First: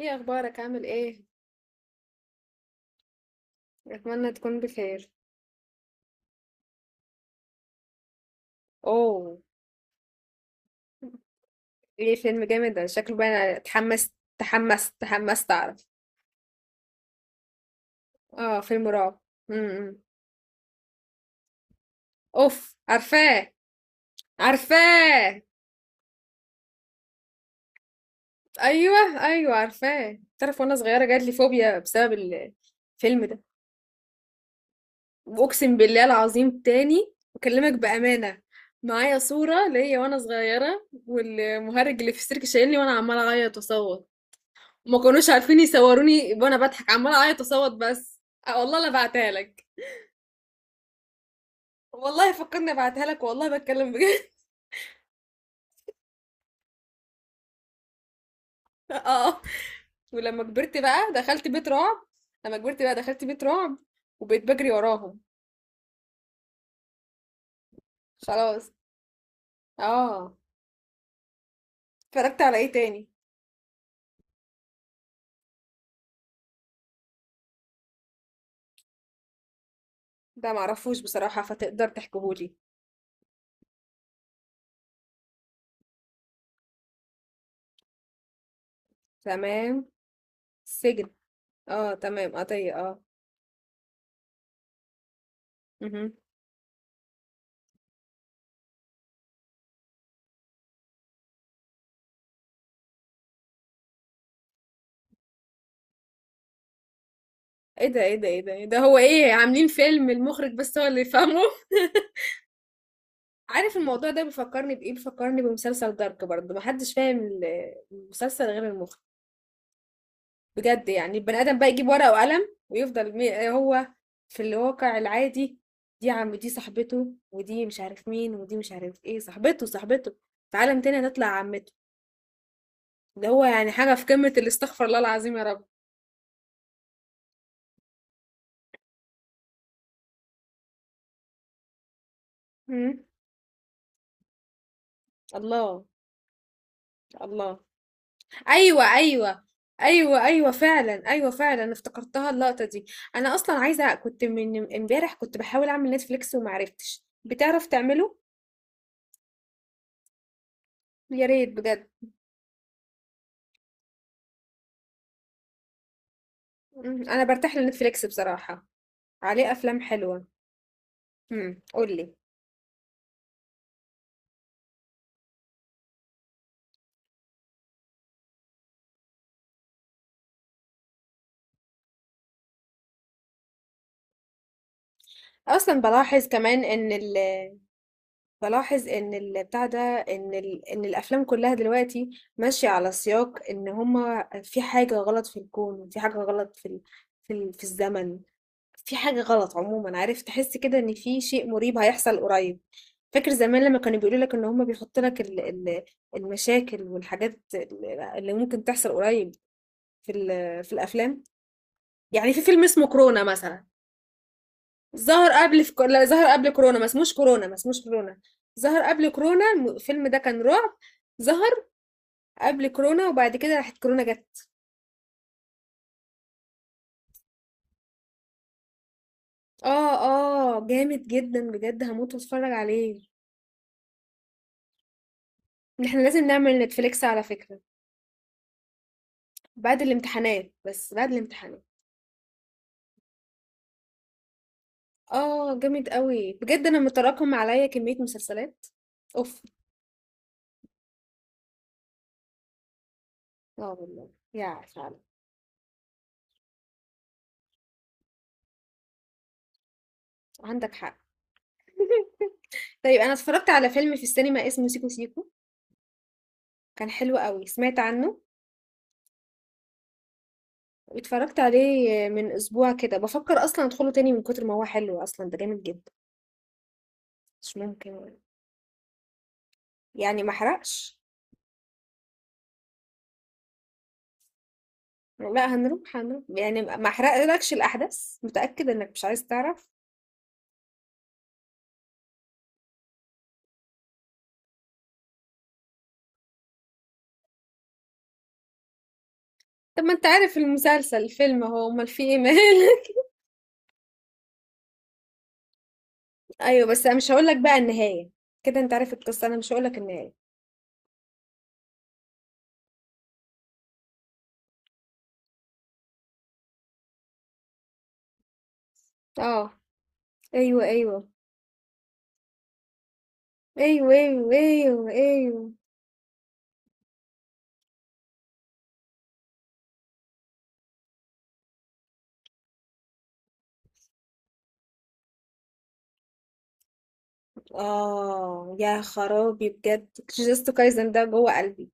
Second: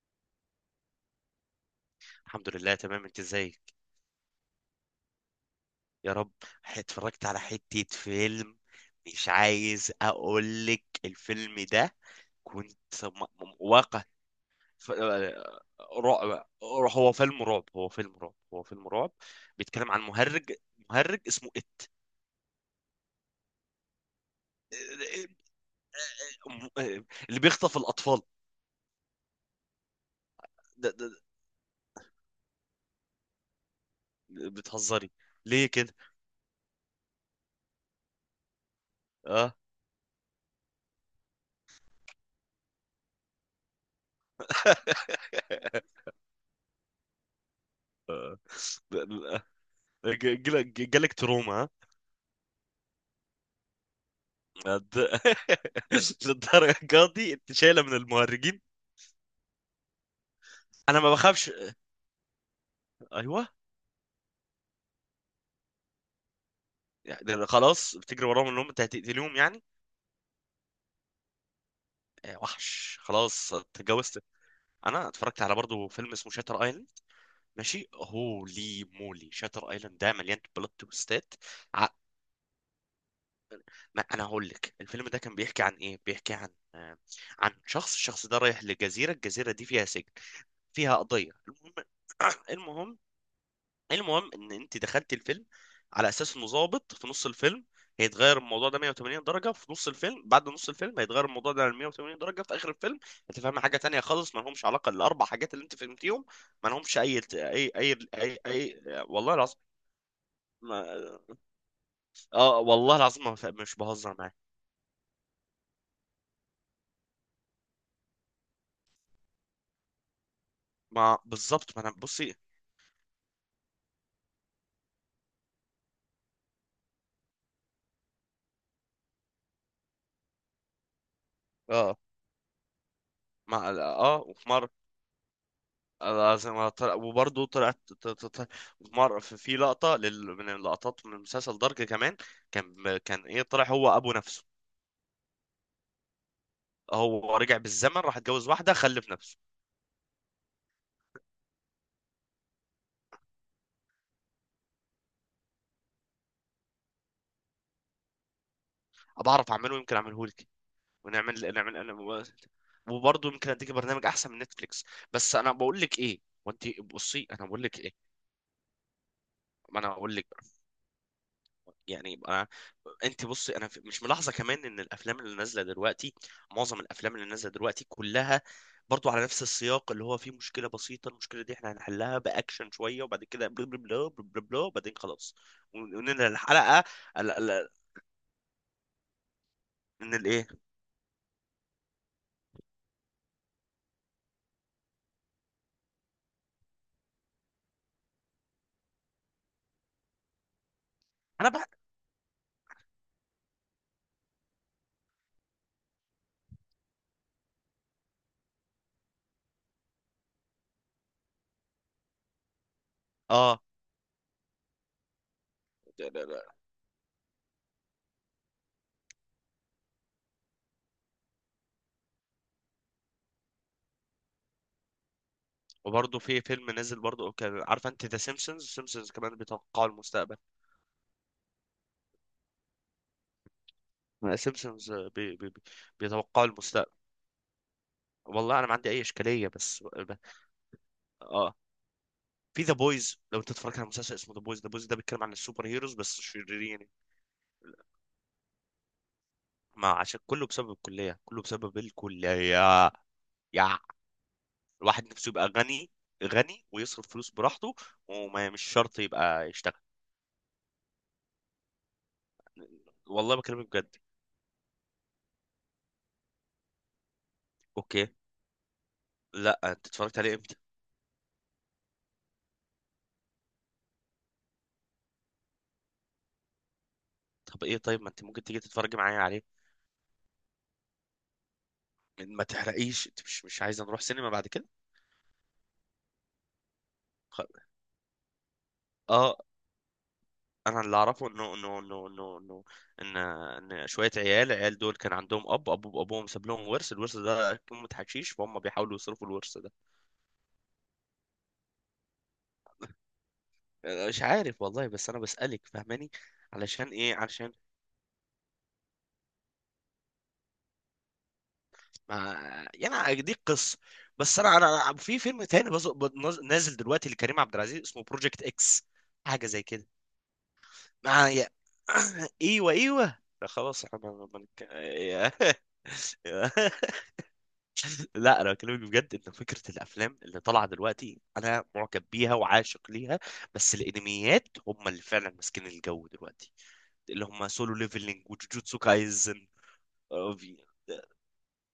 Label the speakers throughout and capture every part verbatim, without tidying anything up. Speaker 1: ايه اخبارك؟ عامل ايه؟
Speaker 2: الحمد لله، تمام. انت ازيك؟
Speaker 1: اتمنى تكون بخير.
Speaker 2: يا رب. ح- اتفرجت على حتة فيلم. مش
Speaker 1: اوه.
Speaker 2: عايز اقول لك الفيلم ده.
Speaker 1: ايه؟ فيلم جامد
Speaker 2: كنت
Speaker 1: ده شكله
Speaker 2: م-
Speaker 1: بقى.
Speaker 2: م-
Speaker 1: أنا
Speaker 2: واقع،
Speaker 1: اتحمست
Speaker 2: ف-
Speaker 1: تحمست تحمست
Speaker 2: آه،
Speaker 1: اعرف.
Speaker 2: رعب. هو فيلم رعب، هو فيلم رعب،
Speaker 1: اه،
Speaker 2: هو
Speaker 1: فيلم
Speaker 2: فيلم رعب.
Speaker 1: رعب.
Speaker 2: بيتكلم
Speaker 1: امم
Speaker 2: عن مهرج، مهرج اسمه ات.
Speaker 1: اوف، عارفاه، عارفاه.
Speaker 2: آه، آه، اللي بيخطف الاطفال.
Speaker 1: ايوه، ايوه، عارفاه. تعرف، وانا
Speaker 2: ده
Speaker 1: صغيره
Speaker 2: ده
Speaker 1: جات لي فوبيا بسبب ال- الفيلم ده.
Speaker 2: ده- بتهزري؟ ليه
Speaker 1: واقسم
Speaker 2: كده؟
Speaker 1: بالله العظيم، تاني بكلمك بامانه. معايا
Speaker 2: اه.
Speaker 1: صوره ليا وانا صغيره والمهرج اللي في السيرك شايلني وانا عماله اعيط واصوت. ما كانوش عارفين يصوروني وانا بضحك، عماله اعيط اصوت بس.
Speaker 2: آه.
Speaker 1: أه والله لا بعتها لك.
Speaker 2: جالك تروما؟ آه.
Speaker 1: والله فكرني ابعتها لك، والله بتكلم بجد.
Speaker 2: للد- للدرجه دي انت شايله من المهرجين؟
Speaker 1: اه. ولما كبرت
Speaker 2: انا ما
Speaker 1: بقى دخلت
Speaker 2: بخافش.
Speaker 1: بيت رعب. لما كبرت بقى دخلت بيت
Speaker 2: ايوه.
Speaker 1: رعب. وبقيت بجري وراهم.
Speaker 2: يعني خلاص بتجري وراهم انهم
Speaker 1: خلاص.
Speaker 2: انت هتقتلهم يعني.
Speaker 1: اه.
Speaker 2: آه،
Speaker 1: اتفرجت على ايه
Speaker 2: وحش.
Speaker 1: تاني؟
Speaker 2: خلاص اتجوزت. انا اتفرجت على برضه فيلم اسمه شاتر ايلاند. ماشي، هولي مولي، شاتر ايلاند ده مليان
Speaker 1: ده
Speaker 2: بلوت
Speaker 1: معرفوش
Speaker 2: تويستات.
Speaker 1: بصراحة، فتقدر
Speaker 2: ع-
Speaker 1: تحكيهولي؟
Speaker 2: ما انا هقول لك الفيلم ده كان بيحكي عن ايه. بيحكي عن، آه، عن شخص. الشخص ده رايح لجزيره، الجزيره دي فيها
Speaker 1: تمام.
Speaker 2: سجن، فيها
Speaker 1: سجن.
Speaker 2: قضيه. المهم،
Speaker 1: اه تمام، قضية،
Speaker 2: المهم
Speaker 1: اه.
Speaker 2: المهم ان انت دخلت الفيلم على
Speaker 1: مهم.
Speaker 2: اساس انه ظابط. في نص الفيلم هيتغير الموضوع ده 180 درجة، في نص الفيلم. بعد نص الفيلم هيتغير الموضوع ده 180 درجة. في آخر الفيلم هتفهم حاجة تانية خالص ما لهمش علاقة الأربع حاجات اللي أنت فهمتيهم. ما لهمش أي أي
Speaker 1: ايه
Speaker 2: أي
Speaker 1: ده؟ ايه ده؟
Speaker 2: أي,
Speaker 1: ايه ده؟ إيه ده؟
Speaker 2: أي...
Speaker 1: هو ايه
Speaker 2: والله العظيم،
Speaker 1: عاملين فيلم المخرج بس
Speaker 2: ما...
Speaker 1: هو اللي يفهمه!
Speaker 2: اه، والله العظيم، ما... ف- مش
Speaker 1: عارف الموضوع
Speaker 2: بهزر
Speaker 1: ده
Speaker 2: معاك.
Speaker 1: بيفكرني بإيه؟ بيفكرني بمسلسل دارك، برضه محدش فاهم ال- المسلسل غير المخرج. بجد يعني
Speaker 2: ما
Speaker 1: البني آدم بقى
Speaker 2: بالظبط، ما
Speaker 1: يجيب
Speaker 2: انا
Speaker 1: ورقة
Speaker 2: بصي.
Speaker 1: وقلم ويفضل مي... هو في الواقع العادي. دي عم، دي صاحبته، ودي مش عارف مين، ودي مش عارف ايه صاحبته صاحبته. في عالم تاني هتطلع عمته.
Speaker 2: اه.
Speaker 1: ده هو
Speaker 2: ما
Speaker 1: يعني حاجة في
Speaker 2: اه
Speaker 1: قمة
Speaker 2: وفي مرة
Speaker 1: الاستغفر الله العظيم، يا رب.
Speaker 2: لازم أطلع، وبرضه طلعت. ت- ت- ت- مر- في في لقطة لل... من اللقطات من مسلسل دارك كمان. كان
Speaker 1: مم.
Speaker 2: كان ايه؟ طلع هو ابو نفسه.
Speaker 1: الله.
Speaker 2: هو رجع
Speaker 1: الله.
Speaker 2: بالزمن راح اتجوز واحدة
Speaker 1: ايوه،
Speaker 2: خلف نفسه.
Speaker 1: ايوه، ايوه، ايوه فعلا، ايوه فعلا، انا افتكرتها اللقطه دي. انا اصلا عايزه، كنت من امبارح كنت بحاول اعمل نتفليكس وما عرفتش، بتعرف تعمله؟
Speaker 2: بعرف اعمله، يمكن اعمله لك.
Speaker 1: يا ريت
Speaker 2: ونعمل نعمل
Speaker 1: بجد.
Speaker 2: نعمل- وبرضه يمكن اديك برنامج احسن من نتفليكس. بس انا بقول لك ايه، وانت
Speaker 1: مم، انا
Speaker 2: بصي، انا
Speaker 1: برتاح
Speaker 2: بقول لك ايه.
Speaker 1: لنتفليكس بصراحه. عليه
Speaker 2: ما
Speaker 1: افلام
Speaker 2: انا اقول
Speaker 1: حلوه.
Speaker 2: لك.
Speaker 1: امم
Speaker 2: يعني
Speaker 1: قولي.
Speaker 2: يبقى، انت بصي، انا في- مش ملاحظه كمان ان الافلام اللي نازله دلوقتي، معظم الافلام اللي نازله دلوقتي كلها برضو على نفس السياق اللي هو فيه مشكله بسيطه، المشكله دي احنا هنحلها باكشن شويه، وبعد كده بلا بلا بلا بلا بلا بلا، وبعدين خلاص،
Speaker 1: اصلا
Speaker 2: وننهي
Speaker 1: بلاحظ كمان
Speaker 2: الحلقه.
Speaker 1: ان ال...
Speaker 2: ال- ال-
Speaker 1: بلاحظ ان ال... بتاع ده،
Speaker 2: من
Speaker 1: ان
Speaker 2: الايه؟
Speaker 1: ال... ان الافلام كلها دلوقتي ماشيه على سياق ان هما في حاجه غلط في الكون، في حاجه غلط في ال... في ال... في الزمن. في حاجة غلط عموما، عارف تحس كده ان في شيء
Speaker 2: انا بقى.
Speaker 1: مريب هيحصل قريب. فاكر زمان لما كانوا بيقولوا لك ان هم بيحطوا لك ال- ال- المشاكل والحاجات ال- اللي ممكن تحصل قريب في ال- في الافلام. يعني في فيلم اسمه كورونا
Speaker 2: اه.
Speaker 1: مثلا. ظهر قبل في كو... لا،
Speaker 2: لا- لا-
Speaker 1: ظهر قبل
Speaker 2: لا.
Speaker 1: كورونا، ما اسموش كورونا ما اسموش كورونا. ظهر قبل كورونا الم- الفيلم ده كان رعب. ظهر قبل كورونا وبعد كده راحت كورونا جت.
Speaker 2: وبرضه في فيلم نازل برضه، كان عارفه انت ذا سيمبسونز؟ سيمبسونز كمان بيتوقعوا
Speaker 1: اه.
Speaker 2: المستقبل.
Speaker 1: اه جامد جدا بجد، هموت واتفرج عليه.
Speaker 2: سيمبسونز. بي بي بي-
Speaker 1: احنا لازم
Speaker 2: بيتوقعوا
Speaker 1: نعمل
Speaker 2: المستقبل.
Speaker 1: نتفليكس، على فكرة.
Speaker 2: والله انا ما عندي اي اشكاليه
Speaker 1: بعد
Speaker 2: بس ب...
Speaker 1: الامتحانات، بس بعد
Speaker 2: اه.
Speaker 1: الامتحانات.
Speaker 2: في ذا بويز، لو انت اتفرجت على مسلسل اسمه ذا بويز. ذا بويز ده بيتكلم عن
Speaker 1: اه.
Speaker 2: السوبر
Speaker 1: جامد
Speaker 2: هيروز بس
Speaker 1: قوي بجد، انا
Speaker 2: شريرين.
Speaker 1: متراكم عليا كمية مسلسلات. اوف.
Speaker 2: ما عشان كله بسبب الكليه، كله بسبب الكليه.
Speaker 1: اه
Speaker 2: يا،
Speaker 1: والله، يا فعلا.
Speaker 2: الواحد نفسه يبقى غني، غني ويصرف فلوس براحته، وما مش شرط يبقى يشتغل.
Speaker 1: عندك حق. طيب، انا
Speaker 2: والله
Speaker 1: اتفرجت
Speaker 2: بكلمك
Speaker 1: على فيلم
Speaker 2: بجد.
Speaker 1: في السينما اسمه سيكو سيكو. كان حلو قوي، سمعت
Speaker 2: اوكي.
Speaker 1: عنه؟
Speaker 2: لا، انت اتفرجت عليه امتى؟
Speaker 1: اتفرجت عليه من اسبوع كده، بفكر اصلا ادخله تاني من كتر ما هو حلو، اصلا ده جامد جدا. مش
Speaker 2: طب ايه؟
Speaker 1: ممكن.
Speaker 2: طيب، ما انت ممكن تيجي تتفرج معايا عليه.
Speaker 1: يعني ما احرقش؟
Speaker 2: ما تحرقيش، انت مش مش عايزه نروح سينما بعد كده؟
Speaker 1: لا هنروح هنروح، يعني ما
Speaker 2: خ-
Speaker 1: احرقلكش الاحداث، متأكد انك مش عايز
Speaker 2: اه.
Speaker 1: تعرف؟
Speaker 2: انا اللي اعرفه انه انه انه انه انه ان ان شويه عيال، عيال دول كان عندهم اب، اب وابوهم ساب لهم ورث، الورث ده قيمه حشيش، فهم بيحاولوا يصرفوا الورث ده.
Speaker 1: طب ما انت عارف المسلسل الفيلم، هو امال في ايه؟
Speaker 2: مش عارف والله، بس انا بسالك، فاهماني؟
Speaker 1: ايوه بس
Speaker 2: علشان
Speaker 1: انا مش
Speaker 2: ايه؟
Speaker 1: هقول لك
Speaker 2: علشان.
Speaker 1: بقى النهايه. كده انت عارف القصه، انا مش هقول لك النهايه.
Speaker 2: ما. يعني دي قصه. بس انا انا أنا- في فيلم تاني بز- بنز- نازل دلوقتي لكريم عبد العزيز اسمه بروجكت اكس.
Speaker 1: اه.
Speaker 2: حاجه زي كده.
Speaker 1: ايوه، ايوه،
Speaker 2: معايا. ايوه، ايوه، لا خلاص،
Speaker 1: ايوه،
Speaker 2: احنا ما-
Speaker 1: ايوه،
Speaker 2: ما نتك-
Speaker 1: ايوه، ايوه.
Speaker 2: يا- لا، انا بكلمك بجد ان فكره الافلام اللي طالعه دلوقتي انا معجب بيها وعاشق ليها. بس الانميات هم اللي فعلا ماسكين الجو دلوقتي، اللي هم سولو ليفلينج
Speaker 1: اه
Speaker 2: وجوجوتسو
Speaker 1: يا
Speaker 2: كايزن.
Speaker 1: خرابي بجد.
Speaker 2: آه،
Speaker 1: جوجوتسو
Speaker 2: في-
Speaker 1: كايزن
Speaker 2: ده,
Speaker 1: ده جوه قلبي.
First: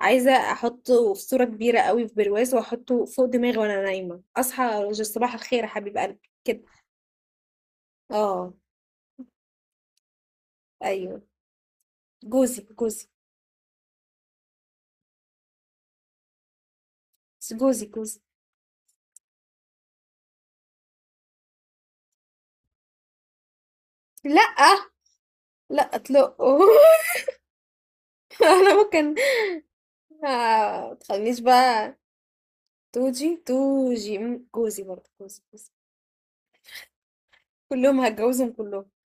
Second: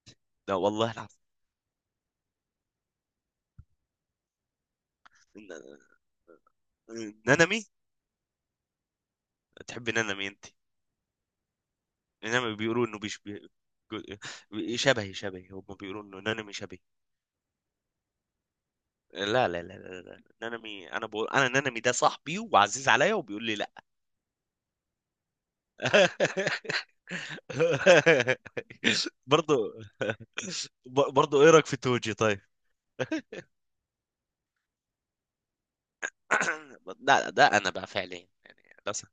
Speaker 1: عايزه
Speaker 2: ده والله العظيم.
Speaker 1: احطه في صوره كبيره قوي في برواز واحطه فوق دماغي وانا نايمه، اصحى أقول صباح الخير يا حبيب قلبي كده.
Speaker 2: ن- نانامي.
Speaker 1: اه.
Speaker 2: تحب نانامي انت؟
Speaker 1: ايوه.
Speaker 2: نانامي
Speaker 1: جوزي
Speaker 2: بيقولوا انه
Speaker 1: جوزي.
Speaker 2: بيش بي... جو- شبهي. شبهي هم بيقولوا انه نانامي شبهي.
Speaker 1: بس جوزي جوزي.
Speaker 2: لا، لا، لا، لا، لا. نانامي، انا بقول انا نانامي ده صاحبي وعزيز عليا، وبيقول لي لا.
Speaker 1: لا، لا اطلقه. انا ممكن.
Speaker 2: برضو.
Speaker 1: آه، ما تخلينيش
Speaker 2: برضو، ايه رايك في
Speaker 1: بقى.
Speaker 2: توجي طيب؟
Speaker 1: توجي توجي، مم، جوزي برضه جوزي جوزي.
Speaker 2: لا ده انا بقى
Speaker 1: كلهم
Speaker 2: فعليا
Speaker 1: هتجوزهم
Speaker 2: يعني
Speaker 1: كلهم.
Speaker 2: للاسف.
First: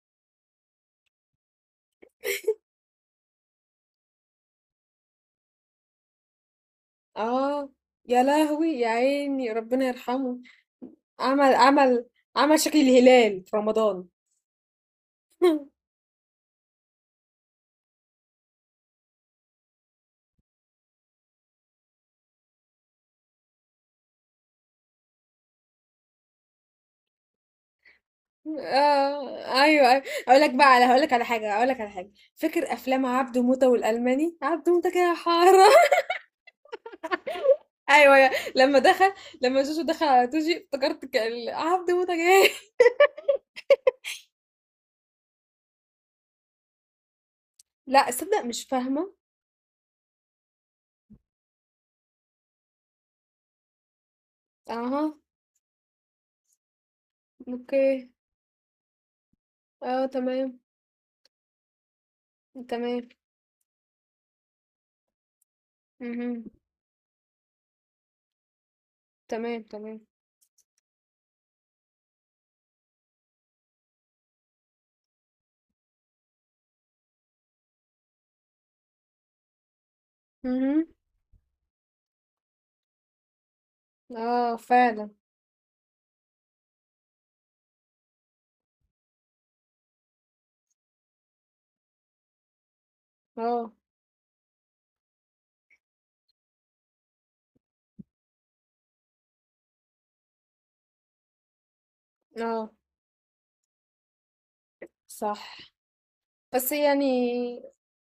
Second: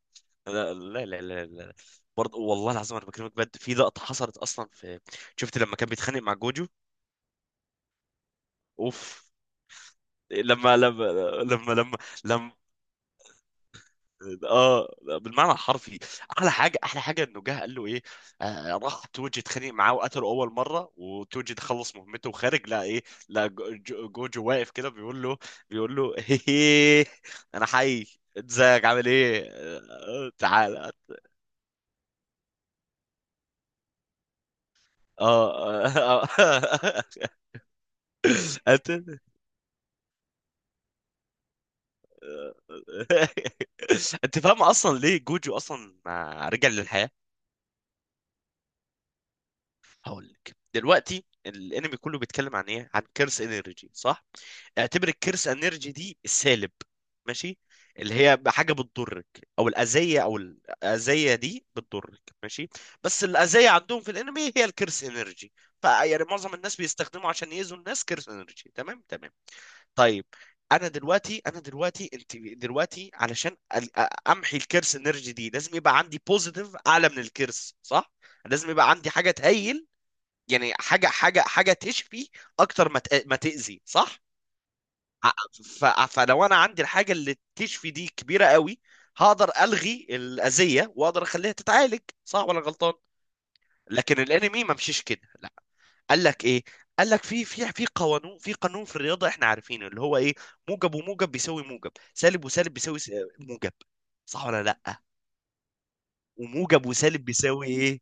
Speaker 2: لا، لا، لا، لا، لا. برضه والله العظيم، انا بكلمك بجد، في لقطه حصلت اصلا في، شفت لما كان بيتخانق مع جوجو؟
Speaker 1: اه، يا لهوي يا
Speaker 2: اوف.
Speaker 1: عيني ربنا يرحمه.
Speaker 2: لما لما
Speaker 1: عمل
Speaker 2: لما لما
Speaker 1: عمل
Speaker 2: لما،
Speaker 1: عمل شكل الهلال في رمضان.
Speaker 2: اه، بالمعنى الحرفي. احلى حاجه، احلى حاجه، انه جه قال له ايه. آه، راح توجي اتخانق معاه وقتله اول مره، وتوجي خلص مهمته وخارج. لا ايه، لا، جو- جو- جوجو واقف كده بيقول له، بيقول له هيه، انا حي، ازيك، عامل ايه،
Speaker 1: آه ايوه، ايوه.
Speaker 2: آه،
Speaker 1: اقول لك بقى على
Speaker 2: تعالى.
Speaker 1: هقول لك على حاجه، اقول لك على حاجه. فاكر افلام عبده موته والالماني؟ عبده موته كده
Speaker 2: اه،
Speaker 1: حاره.
Speaker 2: آه، آه.
Speaker 1: ايوه، يا- لما دخل.
Speaker 2: انت.
Speaker 1: لما جوجو دخل على توجي افتكرت كان عبده موته جاي.
Speaker 2: انت فاهم اصلا ليه جوجو اصلا آه، رجع للحياه؟
Speaker 1: لا صدق مش فاهمه.
Speaker 2: هقول لك دلوقتي. الانمي كله بيتكلم عن ايه؟ عن كيرس انرجي، صح؟ اعتبر
Speaker 1: اها.
Speaker 2: الكيرس انرجي دي السالب، ماشي؟
Speaker 1: اوكي.
Speaker 2: اللي هي حاجه بتضرك، او
Speaker 1: اه
Speaker 2: الاذيه. او
Speaker 1: تمام.
Speaker 2: الاذيه دي بتضرك، ماشي؟
Speaker 1: تمام.
Speaker 2: بس الاذيه عندهم في الانمي هي الكيرس انرجي. فيعني
Speaker 1: مهم.
Speaker 2: معظم الناس بيستخدموا عشان يأذوا الناس كيرس انرجي، تمام، تمام؟
Speaker 1: تمام، تمام.
Speaker 2: طيب، انا دلوقتي انا دلوقتي انت دلوقتي علشان ال- امحي الكيرس انرجي دي، لازم يبقى عندي بوزيتيف اعلى من الكيرس، صح؟ لازم يبقى عندي حاجه تهيل، يعني
Speaker 1: اهم.
Speaker 2: حاجه حاجه حاجه تشفي اكتر ما تأ- ما تاذي، صح؟
Speaker 1: آه، فعلًا.
Speaker 2: ع- ف- فلو انا عندي الحاجه اللي تشفي دي كبيره قوي، هقدر الغي الاذيه واقدر اخليها تتعالج، صح ولا غلطان؟
Speaker 1: آه،
Speaker 2: لكن الانمي ما مشيش كده، لا. قال لك ايه؟ قال لك في في في قانون، في قانون في الرياضه احنا عارفينه، اللي هو ايه؟ موجب وموجب بيساوي موجب، سالب
Speaker 1: آه،
Speaker 2: وسالب بيساوي س- موجب، صح ولا لا؟
Speaker 1: صح. بس
Speaker 2: وموجب
Speaker 1: يعني
Speaker 2: وسالب بيساوي ايه؟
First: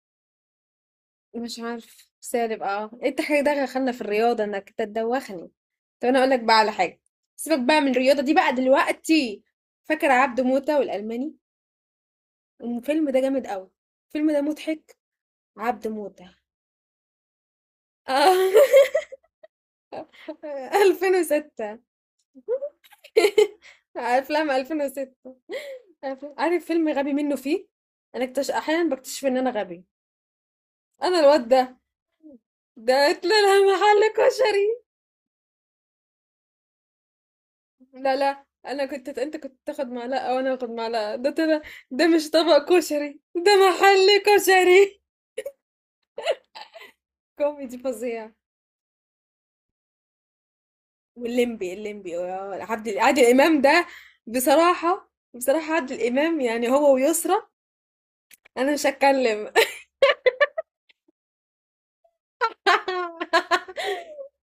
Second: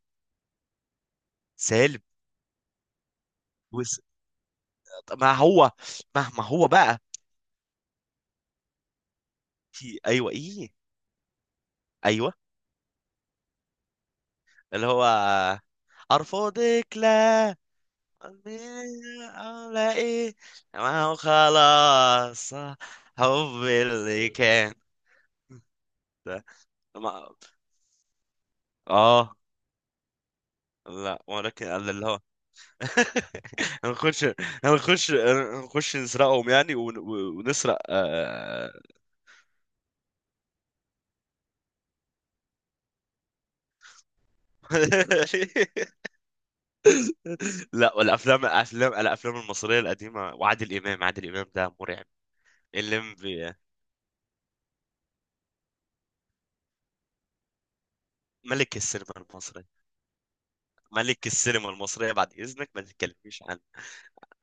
Speaker 1: مش
Speaker 2: سالب.
Speaker 1: عارفة، سالب آه. أنت حضرتك دخلنا في
Speaker 2: وس...
Speaker 1: الرياضة إنك أنت
Speaker 2: طب ما
Speaker 1: تدوّخني.
Speaker 2: هو،
Speaker 1: طب أنا هاقول لك
Speaker 2: مهما
Speaker 1: بقى
Speaker 2: هو
Speaker 1: على حاجة،
Speaker 2: بقى،
Speaker 1: سيبك بقى من الرياضة دي بقى دلوقتي،
Speaker 2: في،
Speaker 1: فاكر
Speaker 2: ايوه،
Speaker 1: عبده
Speaker 2: ايه،
Speaker 1: موتة والألماني؟
Speaker 2: ايوه،
Speaker 1: الفيلم ده جامد أوي، الفيلم ده
Speaker 2: اللي
Speaker 1: مضحك،
Speaker 2: هو
Speaker 1: عبده موتة.
Speaker 2: ارفضك لا،
Speaker 1: آه،
Speaker 2: ولا ايه؟ ما هو
Speaker 1: ألفين وستة.
Speaker 2: خلاص، حب اللي
Speaker 1: أفلام
Speaker 2: كان،
Speaker 1: ألفين وستة.
Speaker 2: ده.
Speaker 1: عارف فيلم غبي
Speaker 2: ما.
Speaker 1: منه فيه؟ أنا اكتش أحيانًا باكتشف إن
Speaker 2: اه.
Speaker 1: أنا غبية. انا،
Speaker 2: لا،
Speaker 1: الواد
Speaker 2: ولكن
Speaker 1: ده،
Speaker 2: قال اللي هو،
Speaker 1: ده طلع محل
Speaker 2: هنخش
Speaker 1: كشري.
Speaker 2: هنخش هنخش نسرقهم يعني، ون... ونسرق.
Speaker 1: لا لا،
Speaker 2: آه.
Speaker 1: انا كنت انت كنت تاخد معلقه وانا اخد معلقه، ده طلع. ده مش طبق كشري، ده محل كشري. كوميدي
Speaker 2: لا،
Speaker 1: فظيع.
Speaker 2: والافلام، الافلام الافلام المصريه القديمه، وعادل امام. عادل امام
Speaker 1: والليمبي
Speaker 2: ده مرعب.
Speaker 1: الليمبي آه، عبد عادل
Speaker 2: الليمبي.
Speaker 1: امام ده. بصراحه بصراحه، عادل امام يعني هو ويسرى. انا
Speaker 2: ملك
Speaker 1: مش
Speaker 2: السينما
Speaker 1: هتكلم.
Speaker 2: المصري. ملك السينما المصرية، بعد إذنك ما تتكلميش عنه.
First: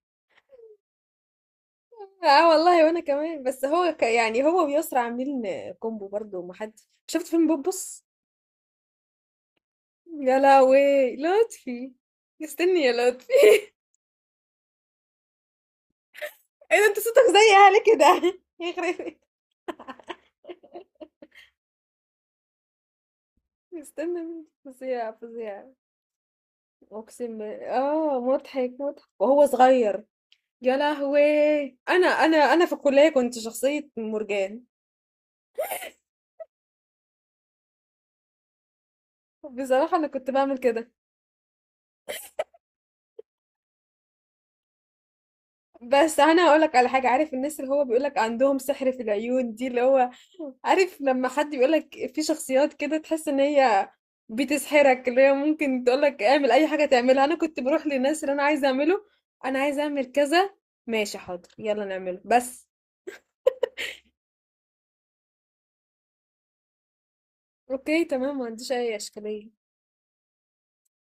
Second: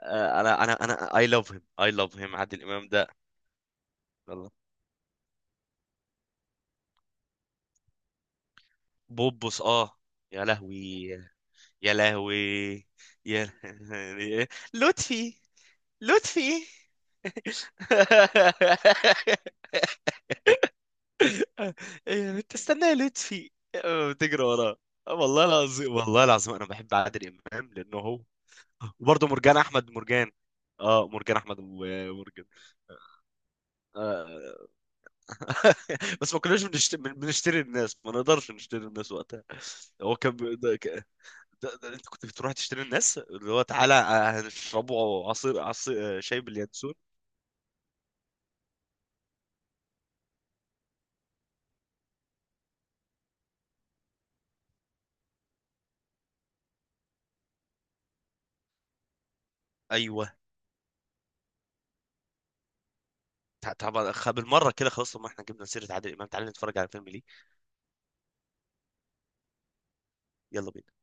Speaker 2: آه، أنا أنا أنا I love him, I love him.
Speaker 1: اه
Speaker 2: عادل
Speaker 1: والله
Speaker 2: إمام
Speaker 1: وانا
Speaker 2: ده،
Speaker 1: كمان، بس هو ك... يعني
Speaker 2: والله.
Speaker 1: هو ويسرى عاملين كومبو برضو، ما حد. شفت فيلم بوبس؟
Speaker 2: بوبوس، آه،
Speaker 1: يا
Speaker 2: يا لهوي،
Speaker 1: لهوي، لطفي.
Speaker 2: يا لهوي،
Speaker 1: استني يا لطفي.
Speaker 2: يا لطفي، لطفي.
Speaker 1: ايه ده؟ انت صوتك زي اهلي كده يخرب بيت.
Speaker 2: تستنى يا لطفي. آه،
Speaker 1: استنى
Speaker 2: بتجري
Speaker 1: مين؟
Speaker 2: وراه.
Speaker 1: فظيع،
Speaker 2: آه، والله
Speaker 1: فظيع.
Speaker 2: العظيم، والله العظيم أنا بحب عادل
Speaker 1: اقسم بالله،
Speaker 2: إمام لأنه
Speaker 1: اه
Speaker 2: هو.
Speaker 1: مضحك مضحك
Speaker 2: وبرضه
Speaker 1: وهو
Speaker 2: مرجان أحمد
Speaker 1: صغير.
Speaker 2: مرجان،
Speaker 1: يا
Speaker 2: آه، مرجان أحمد
Speaker 1: لهوي، انا انا
Speaker 2: مرجان.
Speaker 1: انا في الكليه كنت شخصيه مرجان.
Speaker 2: بس ما كناش بنشت- بن- بنشتري الناس، ما نقدرش نشتري الناس وقتها.
Speaker 1: بصراحه انا
Speaker 2: هو
Speaker 1: كنت
Speaker 2: كان بي-
Speaker 1: بعمل
Speaker 2: ده ك...
Speaker 1: كده.
Speaker 2: ده، ده انت كنت بتروح تشتري الناس، اللي هو تعالى، آه، هنشربوا عصير، عصير
Speaker 1: بس
Speaker 2: آه، شاي
Speaker 1: انا اقول لك على
Speaker 2: باليانسون.
Speaker 1: حاجه، عارف الناس اللي هو بيقول لك عندهم سحر في العيون دي، اللي هو عارف لما حد بيقولك في شخصيات كده تحس ان هي بتسحرك، اللي هي ممكن تقولك اعمل اي حاجة تعملها. انا كنت بروح للناس اللي انا عايزة اعمله، انا عايزة اعمل
Speaker 2: ايوه.
Speaker 1: كذا. ماشي، حاضر، يلا نعمله بس.
Speaker 2: تع- طبعا، خ- بالمره كده خلاص. طب ما احنا جبنا سيره عادل امام، تعالى نتفرج على فيلم ليه.
Speaker 1: اوكي، تمام، ما عنديش اي اشكالية.
Speaker 2: يلا بينا.